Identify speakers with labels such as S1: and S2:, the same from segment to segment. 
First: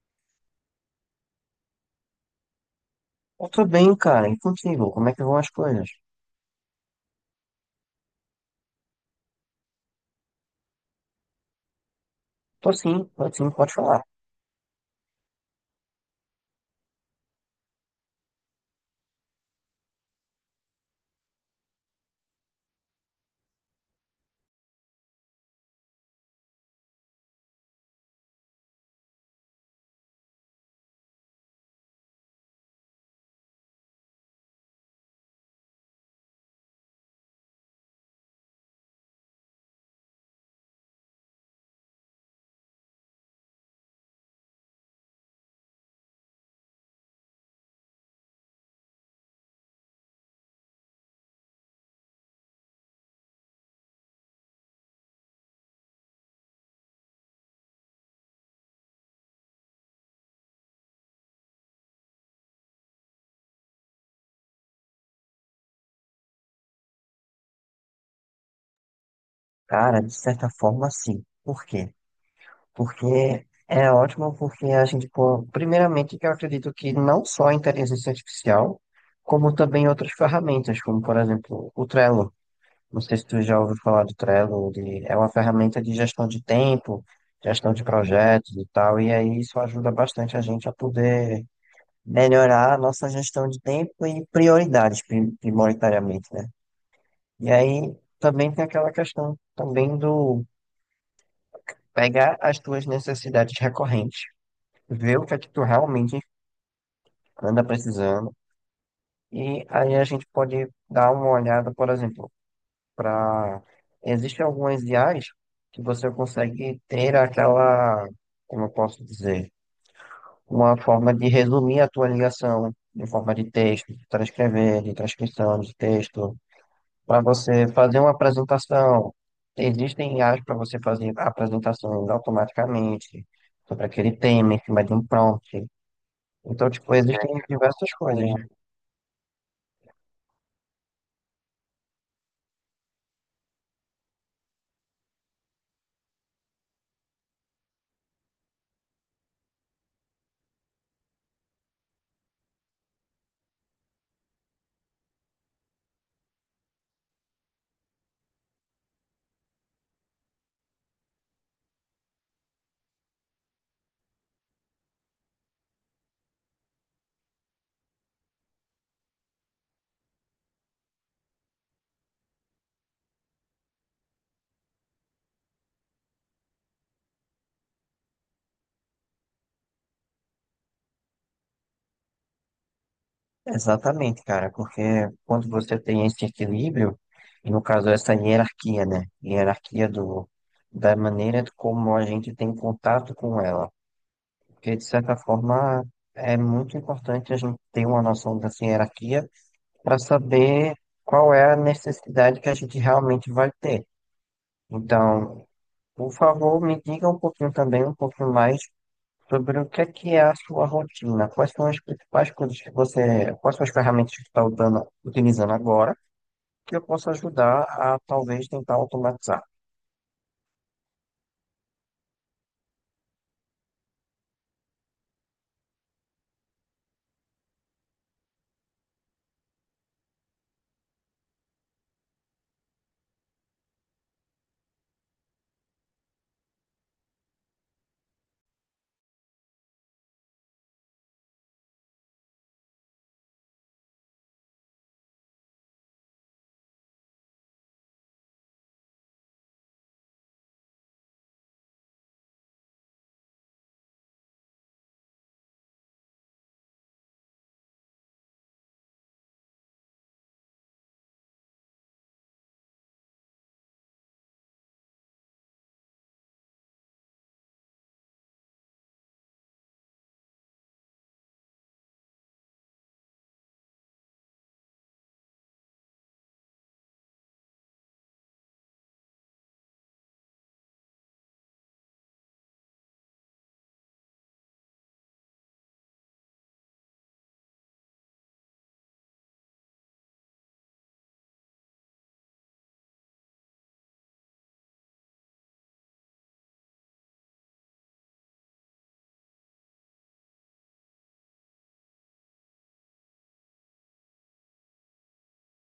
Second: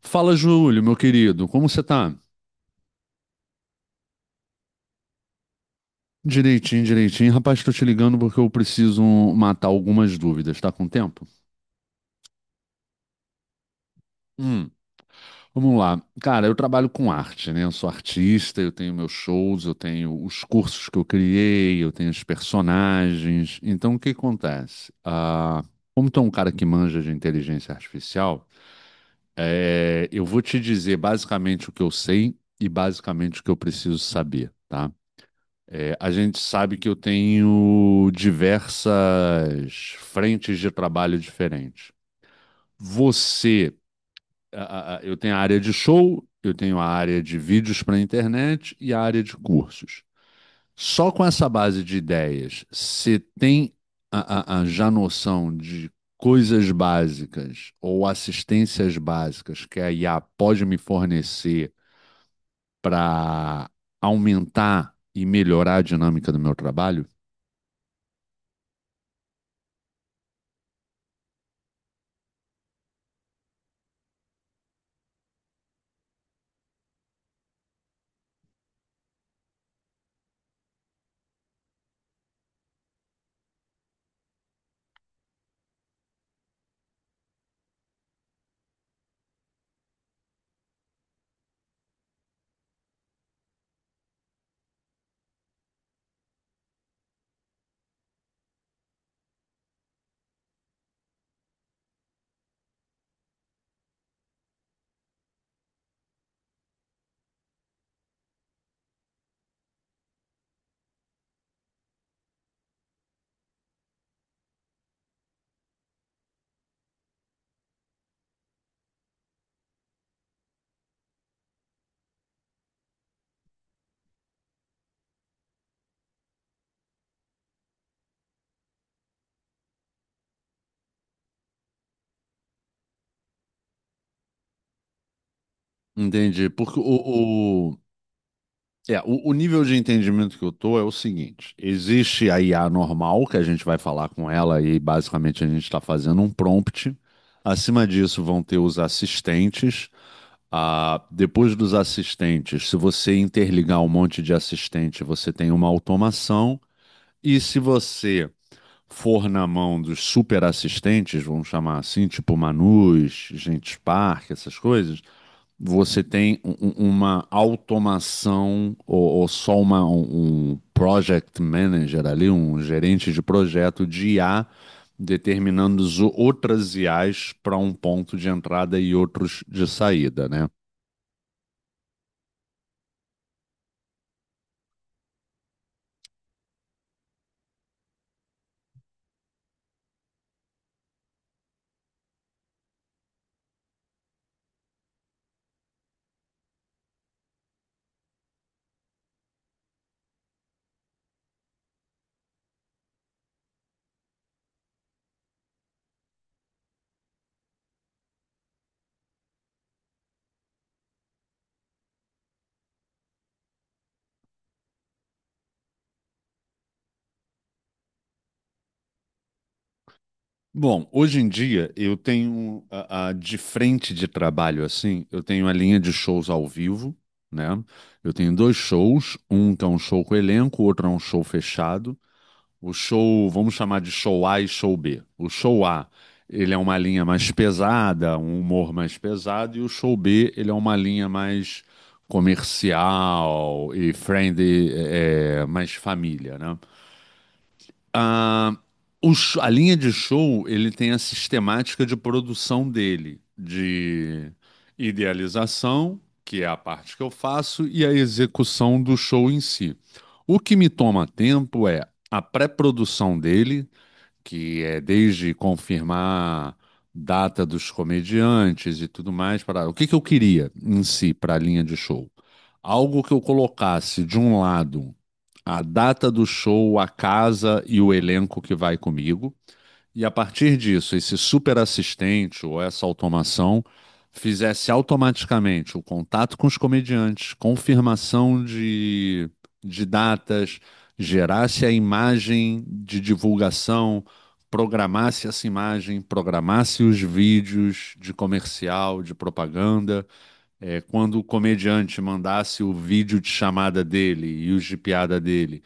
S1: Fala, Júlio, meu querido, como você tá?
S2: Eu tô bem, cara. E contigo? Como é que vão as coisas?
S1: Direitinho, direitinho. Rapaz, tô te ligando porque eu preciso matar algumas dúvidas, tá com tempo?
S2: Tô sim, pode falar.
S1: Hum, vamos lá. Cara, eu trabalho com arte, né? Eu sou artista, eu tenho meus shows, eu tenho os cursos que eu criei, eu tenho os personagens. Então, o que acontece? Como tu é um cara que manja de inteligência artificial, eu vou te dizer basicamente o que eu sei e basicamente o que eu preciso saber, tá? A gente sabe que eu tenho diversas frentes de trabalho diferentes. Você, eu tenho a área de show, eu tenho a área de vídeos para internet e a área de cursos. Só com essa base de ideias, você tem a já noção de coisas básicas ou assistências básicas que a IA pode me fornecer para aumentar e melhorar a dinâmica do meu trabalho?
S2: Cara, de certa forma, sim. Por quê? Porque é ótimo porque a gente, pô, primeiramente, que eu acredito que não só a inteligência artificial, como também outras ferramentas, como, por exemplo, o Trello. Não sei se tu já ouviu falar do Trello, é uma ferramenta de gestão de tempo, gestão de projetos e tal, e aí isso ajuda bastante a gente a poder melhorar a nossa gestão de tempo e prioridades, prioritariamente, né? E aí também tem aquela questão também do pegar as tuas necessidades recorrentes, ver o que é que tu realmente anda precisando, e aí a gente pode dar uma olhada, por exemplo, para existem algumas IAs que você consegue ter aquela, como eu posso dizer, uma forma de resumir a tua ligação. Em forma de texto, de transcrever, de transcrição de texto, para você fazer uma apresentação. Existem IAs para você fazer apresentações automaticamente sobre aquele tema em cima de um prompt.
S1: Entendi.
S2: Então,
S1: Porque
S2: tipo, existem
S1: o, o,
S2: diversas coisas, né?
S1: é, o, o nível de entendimento que eu tô é o seguinte: existe a IA normal, que a gente vai falar com ela e basicamente a gente está fazendo um prompt. Acima disso vão ter os assistentes. Depois dos assistentes, se você interligar um monte de assistente, você tem uma automação. E se você for na mão dos super assistentes, vamos chamar assim, tipo Manus, Gentes Park, essas coisas, você tem uma automação ou um project manager ali, um gerente de projeto de IA, determinando outras IAs para um ponto de entrada e outros de saída, né?
S2: Exatamente, cara, porque quando você tem esse equilíbrio, e no caso essa hierarquia, né? Hierarquia do, da maneira como a gente tem contato com ela. Porque, de certa forma, é muito importante a gente ter uma noção dessa hierarquia para saber qual é a necessidade que a gente realmente vai ter. Então, por favor, me diga um pouquinho também, um pouquinho mais sobre o que é a sua rotina, quais são as principais coisas que você, quais são as ferramentas que você está usando, utilizando agora, que eu possa ajudar a talvez tentar automatizar.
S1: Bom, hoje em dia eu tenho de frente de trabalho assim, eu tenho a linha de shows ao vivo, né? Eu tenho dois shows, um que é um show com elenco, o outro é um show fechado. O show, vamos chamar de show A e show B. O show A, ele é uma linha mais pesada, um humor mais pesado, e o show B, ele é uma linha mais comercial e friendly, mais família, né? Ah, a linha de show, ele tem a sistemática de produção dele, de idealização, que é a parte que eu faço, e a execução do show em si. O que me toma tempo é a pré-produção dele, que é desde confirmar data dos comediantes e tudo mais. Para o que que eu queria em si para a linha de show? Algo que eu colocasse de um lado a data do show, a casa e o elenco que vai comigo. E a partir disso, esse super assistente ou essa automação fizesse automaticamente o contato com os comediantes, confirmação de datas, gerasse a imagem de divulgação, programasse essa imagem, programasse os vídeos de comercial, de propaganda. É, quando o comediante mandasse o vídeo de chamada dele e os de piada dele,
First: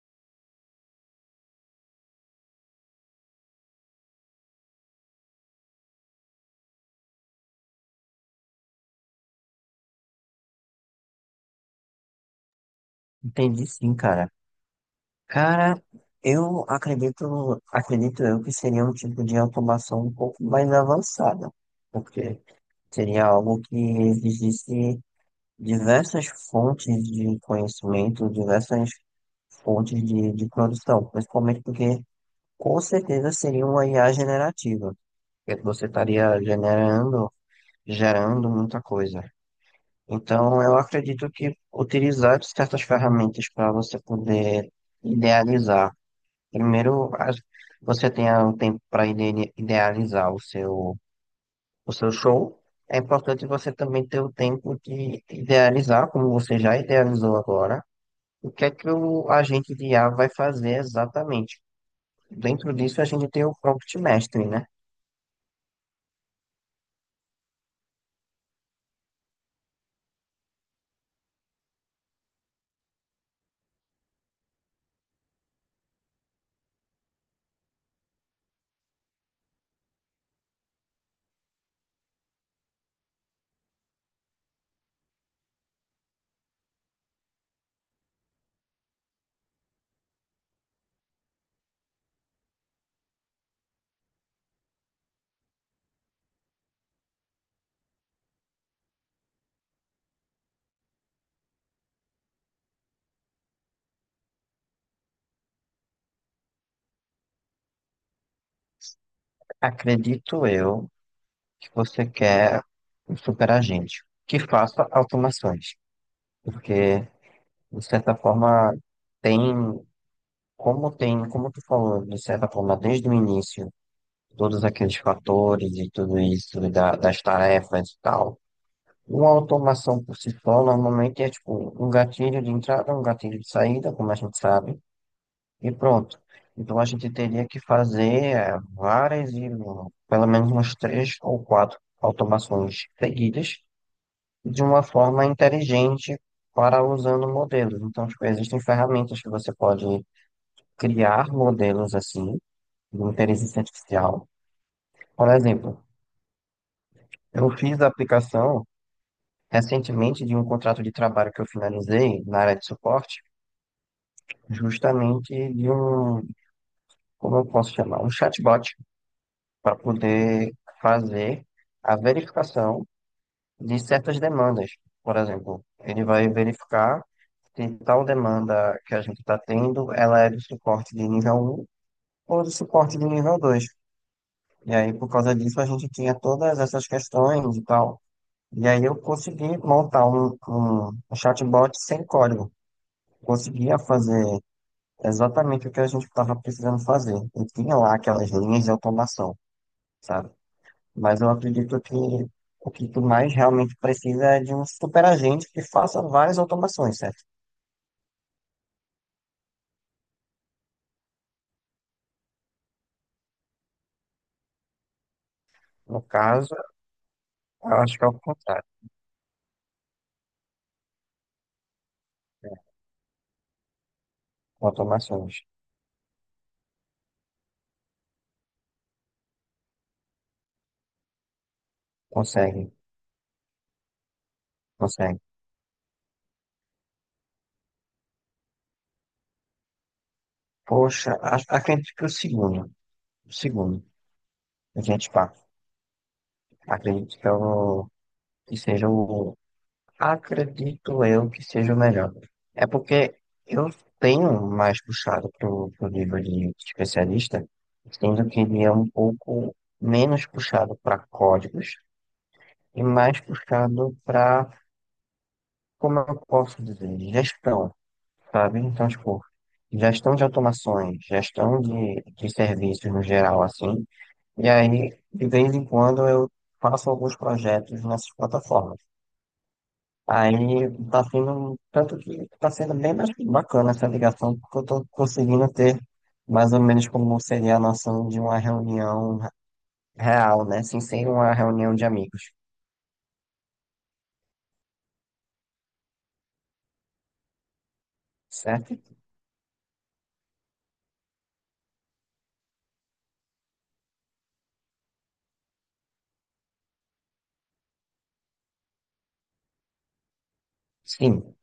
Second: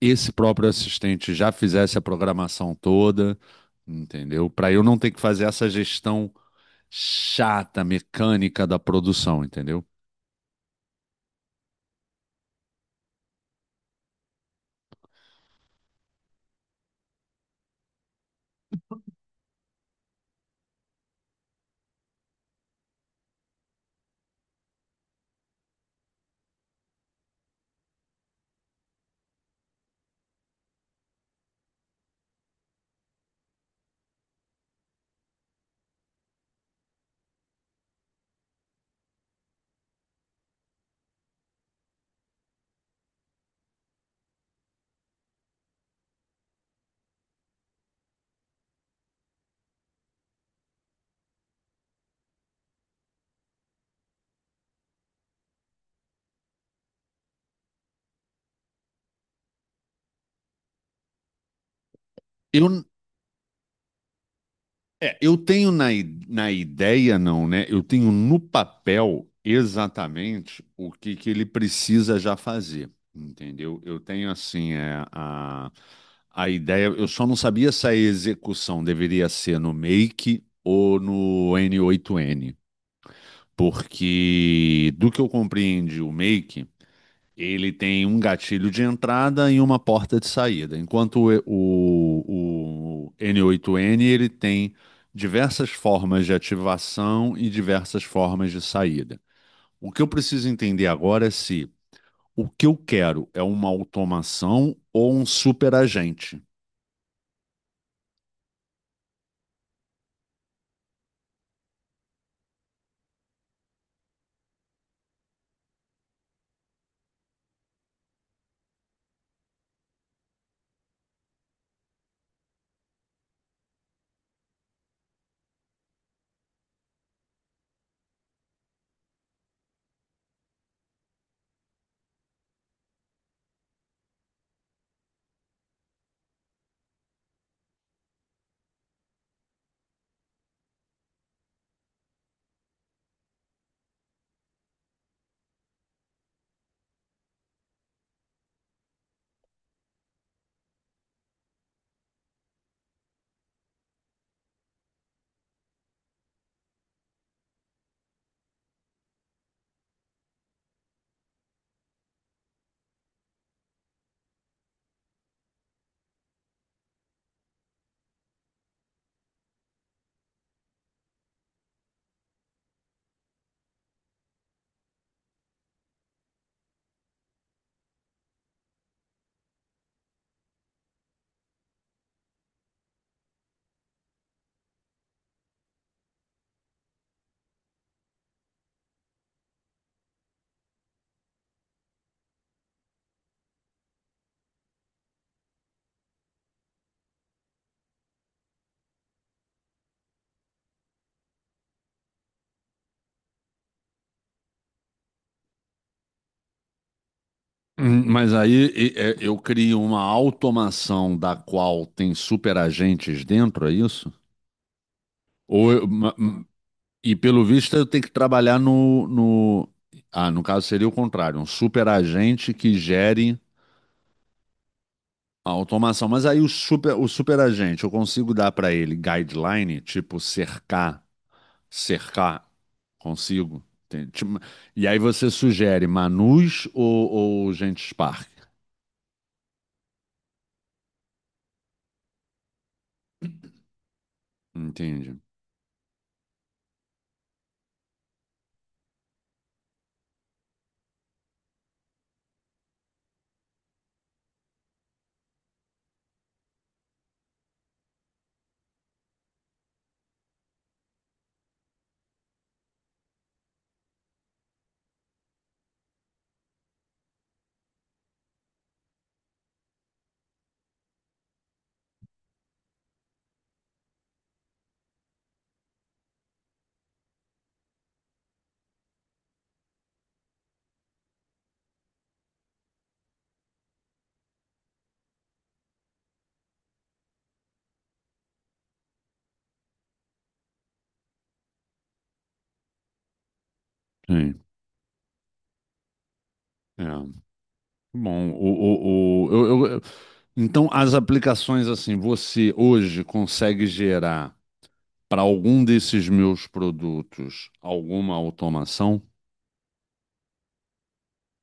S1: esse próprio assistente já fizesse a programação toda, entendeu? Para eu não ter que fazer essa gestão chata, mecânica da produção, entendeu?
S2: Entendi sim, cara. Cara, eu acredito, acredito eu que seria um tipo de automação um pouco mais avançada, porque seria algo que exigisse diversas fontes de conhecimento, diversas fontes de produção, principalmente porque com certeza seria uma IA generativa, porque você estaria gerando muita coisa. Então, eu acredito que utilizar certas ferramentas para você poder idealizar. Primeiro, você tenha um tempo para idealizar o seu show. É importante você também ter o tempo de idealizar, como você já idealizou agora o que é que o agente de IA vai fazer exatamente?
S1: Eu,
S2: Dentro disso, a gente tem o prompt mastering, né?
S1: eu tenho na ideia, não, né? Eu tenho no papel exatamente que ele precisa já fazer, entendeu? Eu tenho, assim, a ideia. Eu só não sabia se a execução deveria ser no Make ou no N8N. Porque, do que eu compreendi, o Make, ele tem um gatilho de entrada e uma porta de saída. Enquanto o n oito n, ele tem diversas formas de ativação e diversas formas de saída. O que eu preciso entender agora é se o que eu quero é uma automação ou um superagente.
S2: Acredito eu que você quer um super agente que faça automações, porque, de certa forma, tem, como tem, como tu falou, de certa forma, desde o início, todos aqueles fatores e tudo isso, das tarefas e tal. Uma automação por si só, normalmente, é tipo um gatilho de entrada, um gatilho de saída, como a gente sabe. E pronto. Então a gente teria que fazer várias, pelo menos umas três ou quatro automações seguidas de uma forma inteligente para usando modelos. Então, tipo, existem ferramentas que você pode criar modelos assim de inteligência artificial. Por exemplo, eu fiz a aplicação recentemente de um contrato de trabalho que eu finalizei na área de suporte, justamente de um, como eu posso chamar, um chatbot para poder fazer a verificação de certas demandas. Por exemplo, ele vai verificar se tal demanda que a gente está tendo, ela é do suporte de nível um ou do suporte de nível 2. E aí, por causa disso, a gente tinha todas essas questões e tal. E aí eu consegui montar um chatbot sem código. Conseguia fazer exatamente o que a gente estava precisando fazer. E tinha lá aquelas linhas de automação, sabe? Mas eu acredito que o que tu mais realmente precisa é de um superagente que faça várias automações, certo?
S1: Mas aí, é, eu crio uma automação da qual tem superagentes dentro, é isso? Ou eu...
S2: No caso,
S1: E pelo visto
S2: eu
S1: eu
S2: acho
S1: tenho
S2: que é
S1: que
S2: o
S1: trabalhar
S2: contrário,
S1: no, no... Ah, no caso seria o contrário, um super agente
S2: né?
S1: que gere
S2: Automações.
S1: a automação. Mas aí o super agente, eu consigo dar para ele guideline, tipo cercar, cercar,
S2: Consegue,
S1: consigo. Tem, tipo, e aí
S2: consegue.
S1: você sugere Manus ou gente Spark?
S2: Poxa, acredito que o segundo, a gente
S1: Entende?
S2: pá, acredito que, eu, que seja o, acredito eu que seja o melhor. É porque eu tenho mais puxado pro livro de especialista, sendo que ele é um pouco menos puxado para códigos e mais puxado para, como eu posso dizer, gestão, sabe? Então, tipo, gestão de automações, gestão de serviços no geral, assim. E aí, de vez em quando, eu faço alguns projetos nessas plataformas. Aí tá sendo, tanto que tá sendo bem mais bacana essa ligação, porque eu tô conseguindo ter mais ou menos como seria a noção de uma reunião real, né? Assim, sem ser uma reunião de amigos,
S1: Sim. É. Bom,
S2: certo?
S1: então as aplicações assim, você hoje consegue gerar para algum desses meus produtos alguma automação?
S2: Sim.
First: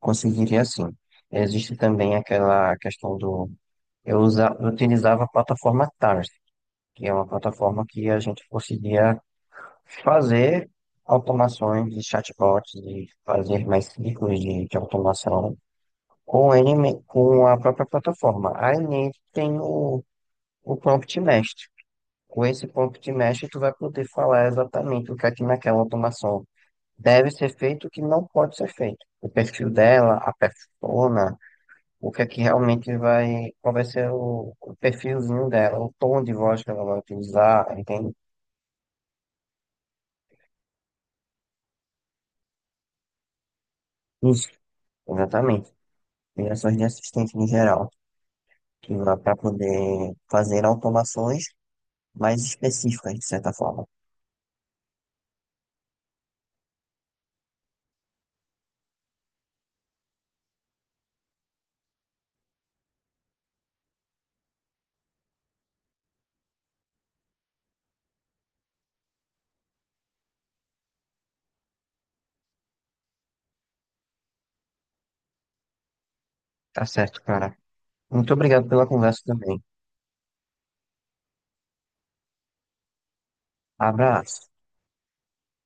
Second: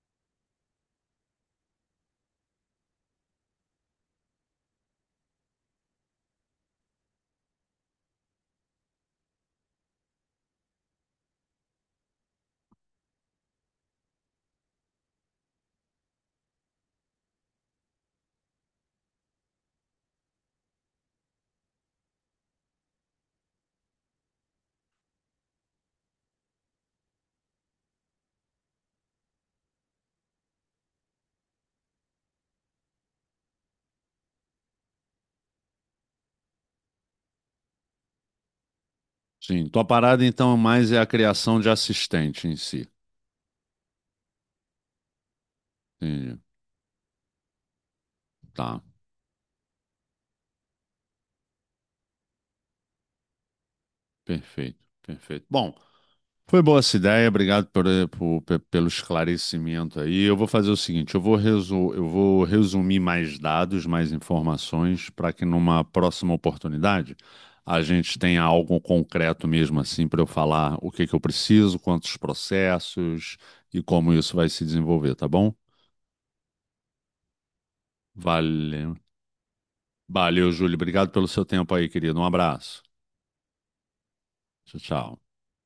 S2: Conseguiria sim. Existe também aquela questão do. Eu utilizava a plataforma Tars, que é uma plataforma que a gente conseguia fazer automações de chatbots e fazer mais ciclos de automação com a própria plataforma. Aí nele tem o prompt mestre. Com esse prompt mestre, tu vai poder falar exatamente o que é que naquela automação deve ser feito, e o que não pode ser feito. O perfil dela, a persona o que é que realmente vai, qual vai ser o perfilzinho dela, o tom de voz que ela vai utilizar, entende?
S1: Sim, tua parada então mais é a criação de assistente em si.
S2: Isso. Exatamente.
S1: Entendi.
S2: Ligações de assistente no geral,
S1: Tá,
S2: que vai para poder fazer automações mais específicas, de certa forma.
S1: perfeito, perfeito. Bom, foi boa essa ideia, obrigado pelo esclarecimento aí. Eu vou fazer o seguinte, eu vou, eu vou resumir mais dados, mais informações, para que numa próxima oportunidade a gente tenha algo concreto mesmo assim para eu falar o que que eu preciso, quantos processos e como isso vai se desenvolver, tá bom?
S2: Tá certo, cara. Muito obrigado pela
S1: Valeu.
S2: conversa também.
S1: Valeu, Júlio. Obrigado pelo seu tempo aí, querido. Um abraço.
S2: Abraço.
S1: Tchau, tchau.